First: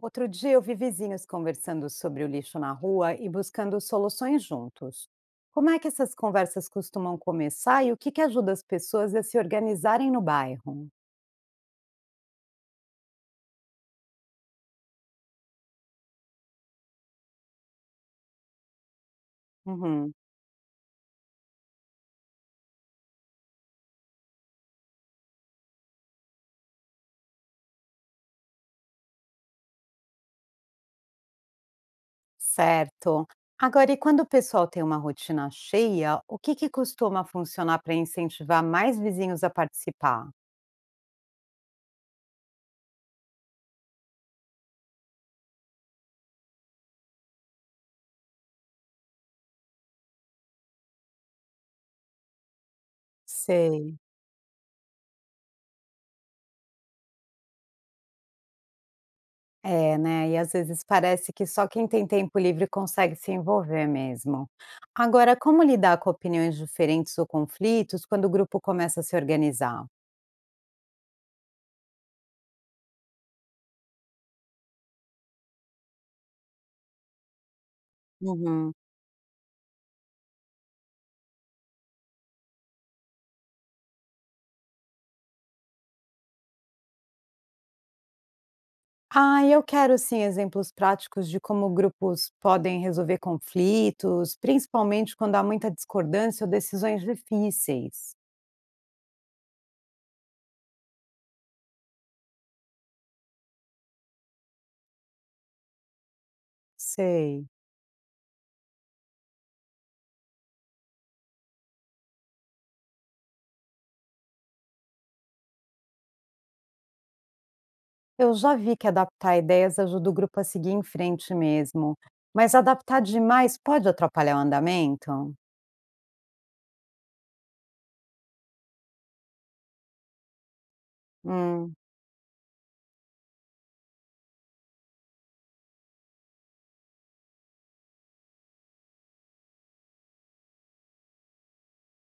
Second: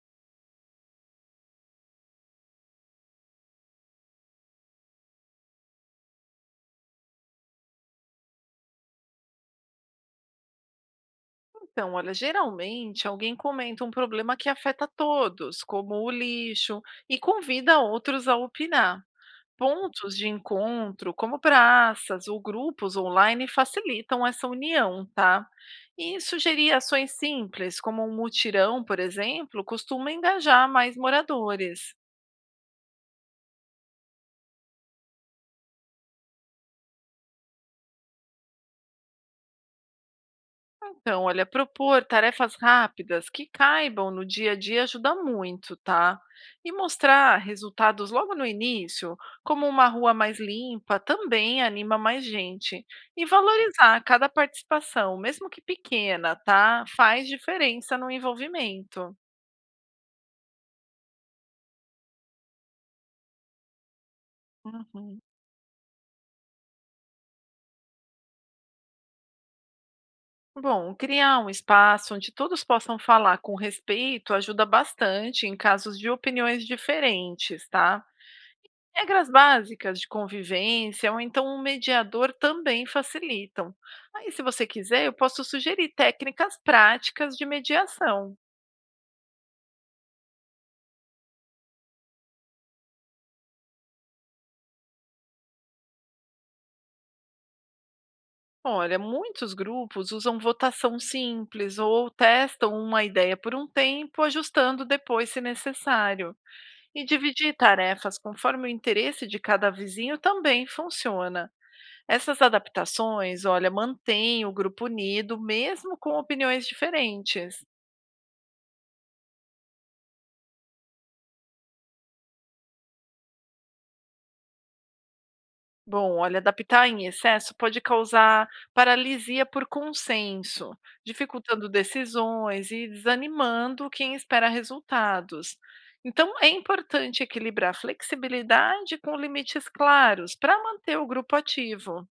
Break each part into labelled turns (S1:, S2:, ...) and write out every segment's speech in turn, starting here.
S1: Outro dia eu vi vizinhos conversando sobre o lixo na rua e buscando soluções juntos. Como é que essas conversas costumam começar e o que ajuda as pessoas a se organizarem no bairro?
S2: Então, olha, geralmente alguém comenta um problema que afeta todos, como o lixo, e convida outros a opinar.
S1: Uhum,
S2: Pontos de encontro, como praças ou grupos online, facilitam essa união, tá? E sugerir ações simples, como um mutirão, por exemplo, costuma engajar mais moradores.
S1: certo. Agora, e quando o pessoal tem uma rotina cheia, o que costuma funcionar para incentivar mais vizinhos a participar?
S2: Então, olha, propor tarefas rápidas que caibam no dia a dia ajuda muito, tá? E mostrar resultados logo no início, como uma rua mais limpa, também anima mais gente. E
S1: Sei.
S2: valorizar cada participação, mesmo que pequena, tá? Faz diferença no envolvimento.
S1: É, né, e às vezes parece que só quem tem tempo livre consegue se envolver mesmo.
S2: Uhum.
S1: Agora, como lidar com opiniões diferentes ou conflitos quando o grupo começa a se organizar?
S2: Bom, criar um espaço onde todos possam falar com respeito ajuda bastante em casos de opiniões diferentes, tá?
S1: Uhum.
S2: Regras básicas de convivência ou então um mediador também facilitam. Aí, se você quiser, eu posso sugerir técnicas práticas de mediação.
S1: Ah, eu quero sim exemplos práticos de como grupos podem resolver conflitos, principalmente quando há muita discordância ou decisões difíceis.
S2: Olha, muitos grupos usam votação simples ou testam uma ideia por um tempo, ajustando depois se necessário. E
S1: Sei.
S2: dividir tarefas conforme o interesse de cada vizinho também funciona. Essas adaptações, olha, mantêm o grupo unido, mesmo com opiniões diferentes.
S1: Eu já vi que adaptar ideias ajuda o grupo a seguir em frente mesmo, mas adaptar demais pode atrapalhar o andamento?
S2: Bom, olha, adaptar em excesso pode causar paralisia por consenso, dificultando
S1: Hum.
S2: decisões e desanimando quem espera resultados. Então, é importante equilibrar flexibilidade com limites claros para manter o grupo ativo.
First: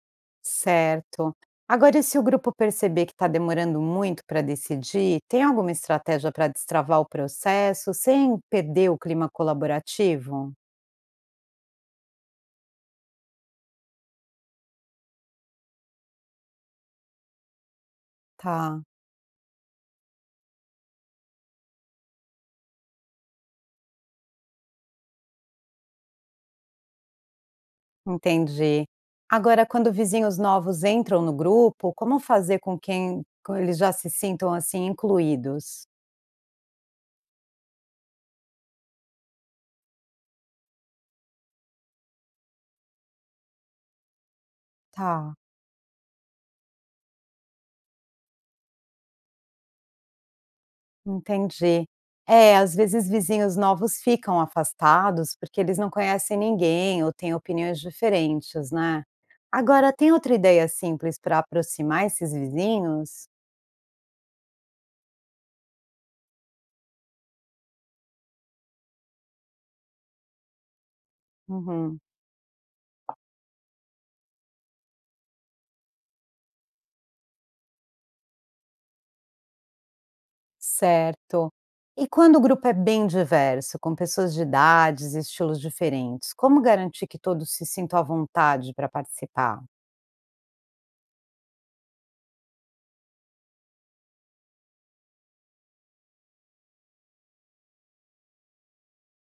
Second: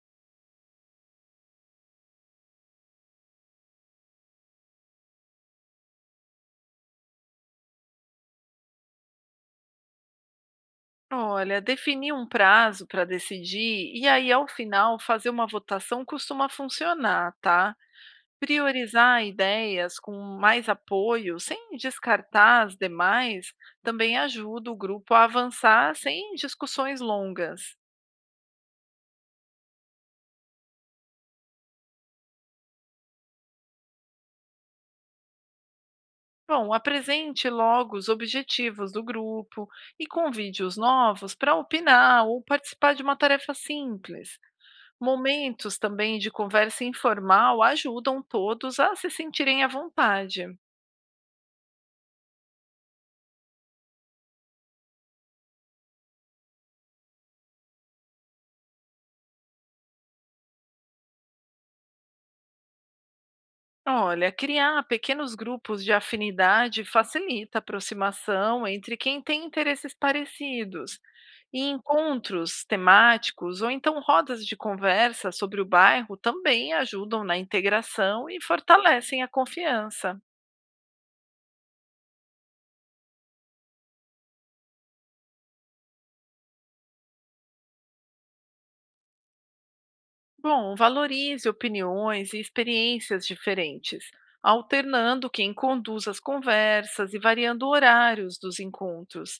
S1: Certo. Agora, e se o grupo perceber que está demorando muito para decidir, tem alguma estratégia para destravar o processo sem perder o clima colaborativo?
S2: Olha, definir um prazo para decidir e aí, ao final, fazer uma votação costuma funcionar, tá?
S1: Tá,
S2: Priorizar ideias com mais apoio, sem descartar as demais, também ajuda o grupo a avançar sem discussões longas.
S1: entendi. Agora, quando vizinhos novos entram no grupo, como fazer com eles já se sintam assim incluídos?
S2: Bom, apresente logo os objetivos do grupo e convide os novos para opinar ou participar de uma tarefa simples.
S1: Tá.
S2: Momentos também de conversa informal ajudam todos a se sentirem à vontade.
S1: Entendi. É, às vezes vizinhos novos ficam afastados porque eles não conhecem ninguém ou têm opiniões diferentes, né? Agora, tem outra ideia simples para aproximar esses vizinhos?
S2: Olha, criar pequenos grupos de afinidade facilita a aproximação entre quem tem interesses parecidos. E
S1: Uhum,
S2: encontros temáticos ou então rodas de conversa sobre o bairro também ajudam na integração e fortalecem a confiança.
S1: certo. E quando o grupo é bem diverso, com pessoas de idades e estilos diferentes, como garantir que todos se sintam à vontade para participar?
S2: Bom, valorize opiniões e experiências diferentes, alternando quem conduz as conversas e variando horários dos encontros.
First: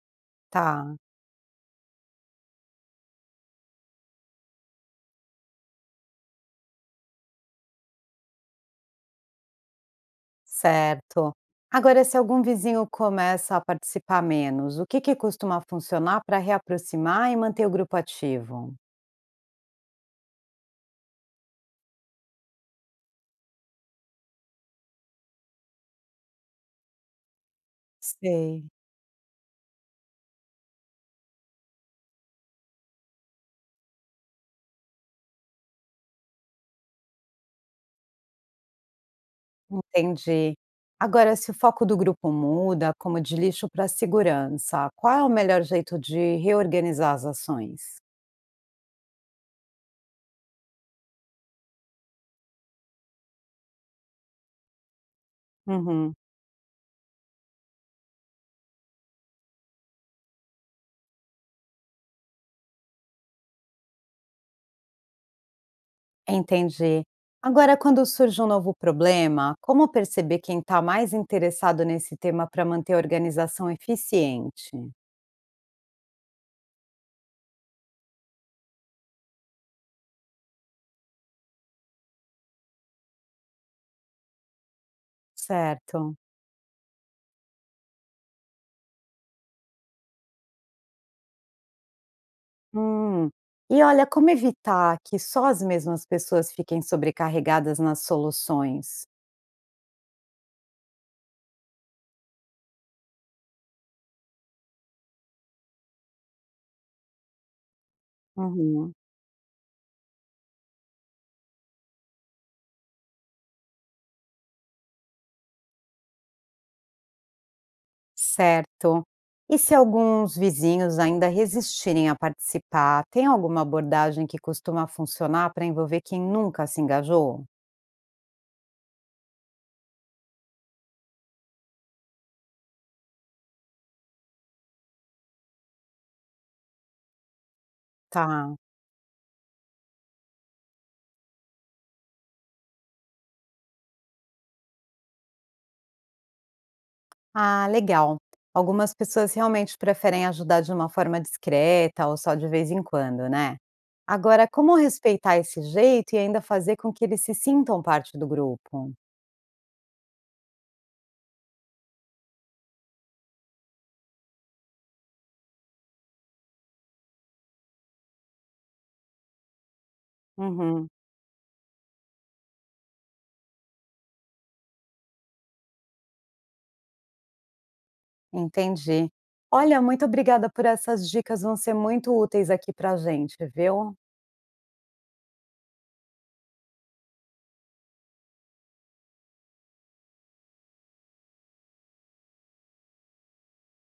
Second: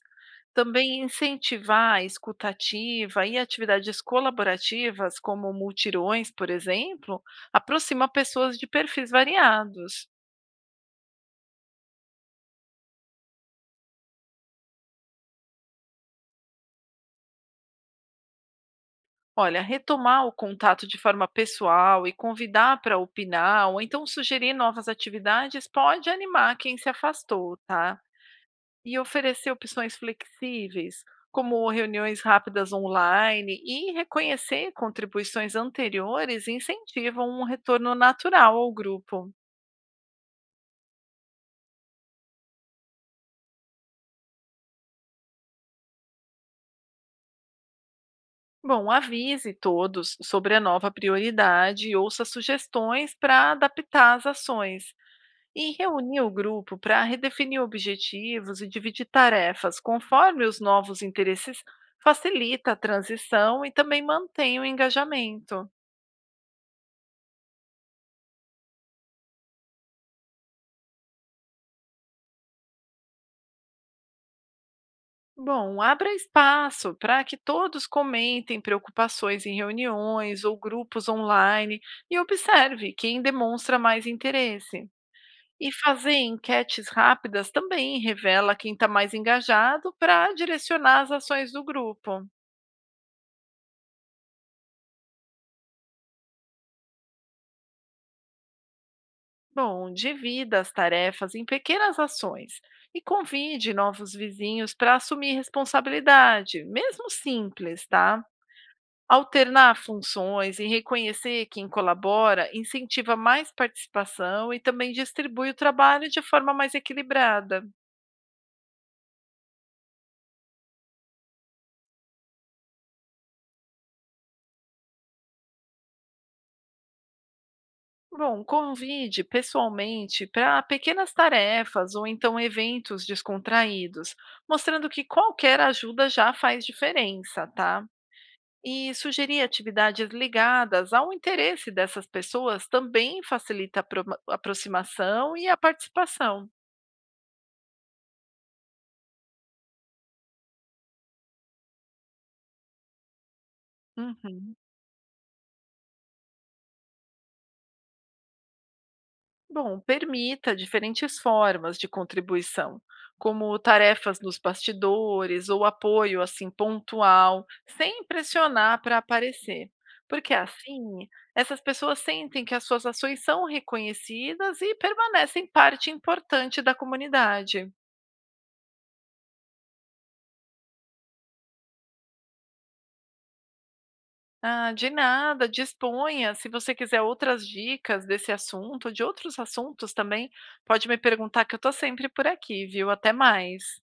S1: Tá.
S2: Também incentivar a escuta ativa e atividades colaborativas, como multirões, por exemplo, aproxima pessoas de perfis variados.
S1: Certo. Agora, se algum vizinho começa a participar menos, o que costuma funcionar para reaproximar e manter o grupo ativo?
S2: Olha, retomar o contato de forma pessoal e convidar para opinar ou então sugerir novas atividades pode animar quem se afastou, tá?
S1: Sei.
S2: E oferecer opções flexíveis, como reuniões rápidas online e reconhecer contribuições anteriores incentivam um retorno natural ao grupo.
S1: Entendi. Agora, se o foco do grupo muda, como de lixo para segurança, qual é o melhor jeito de reorganizar as ações?
S2: Bom, avise todos sobre a nova prioridade e ouça sugestões para adaptar as ações. E
S1: Uhum,
S2: reunir o grupo para redefinir objetivos e dividir tarefas conforme os novos interesses facilita a transição e também mantém o engajamento.
S1: entendi. Agora, quando surge um novo problema, como perceber quem está mais interessado nesse tema para manter a organização eficiente?
S2: Bom, abra espaço para que todos comentem preocupações em reuniões ou grupos online e observe quem demonstra mais interesse. E fazer
S1: Certo.
S2: enquetes rápidas também revela quem está mais engajado para direcionar as ações do grupo.
S1: Hum. E olha, como evitar que só as mesmas pessoas fiquem sobrecarregadas nas soluções?
S2: Bom, divida as tarefas em pequenas ações e convide novos vizinhos para assumir responsabilidade, mesmo simples, tá?
S1: Uhum.
S2: Alternar funções e reconhecer quem colabora incentiva mais participação e também distribui o trabalho de forma mais equilibrada.
S1: Certo. E se alguns vizinhos ainda resistirem a participar, tem alguma abordagem que costuma funcionar para envolver quem nunca se engajou?
S2: Bom, convide pessoalmente para pequenas tarefas ou então eventos descontraídos, mostrando que qualquer ajuda já faz diferença, tá?
S1: Tá.
S2: E sugerir atividades ligadas ao interesse dessas pessoas também facilita a aproximação e a participação.
S1: Ah, legal. Algumas pessoas realmente preferem ajudar de uma forma discreta ou só de vez em quando, né? Agora,
S2: Uhum.
S1: como respeitar esse jeito e ainda fazer com que eles se sintam parte do grupo?
S2: Bom, permita diferentes formas de contribuição, como tarefas nos bastidores ou apoio assim pontual, sem pressionar para aparecer. Porque
S1: Uhum.
S2: assim, essas pessoas sentem que as suas ações são reconhecidas e permanecem parte importante da comunidade.
S1: Entendi. Olha, muito obrigada por essas dicas, vão ser muito úteis aqui pra gente, viu?
S2: Ah, de nada, disponha. Se você quiser outras dicas desse assunto, de outros assuntos também, pode me perguntar que eu estou sempre por aqui, viu? Até mais.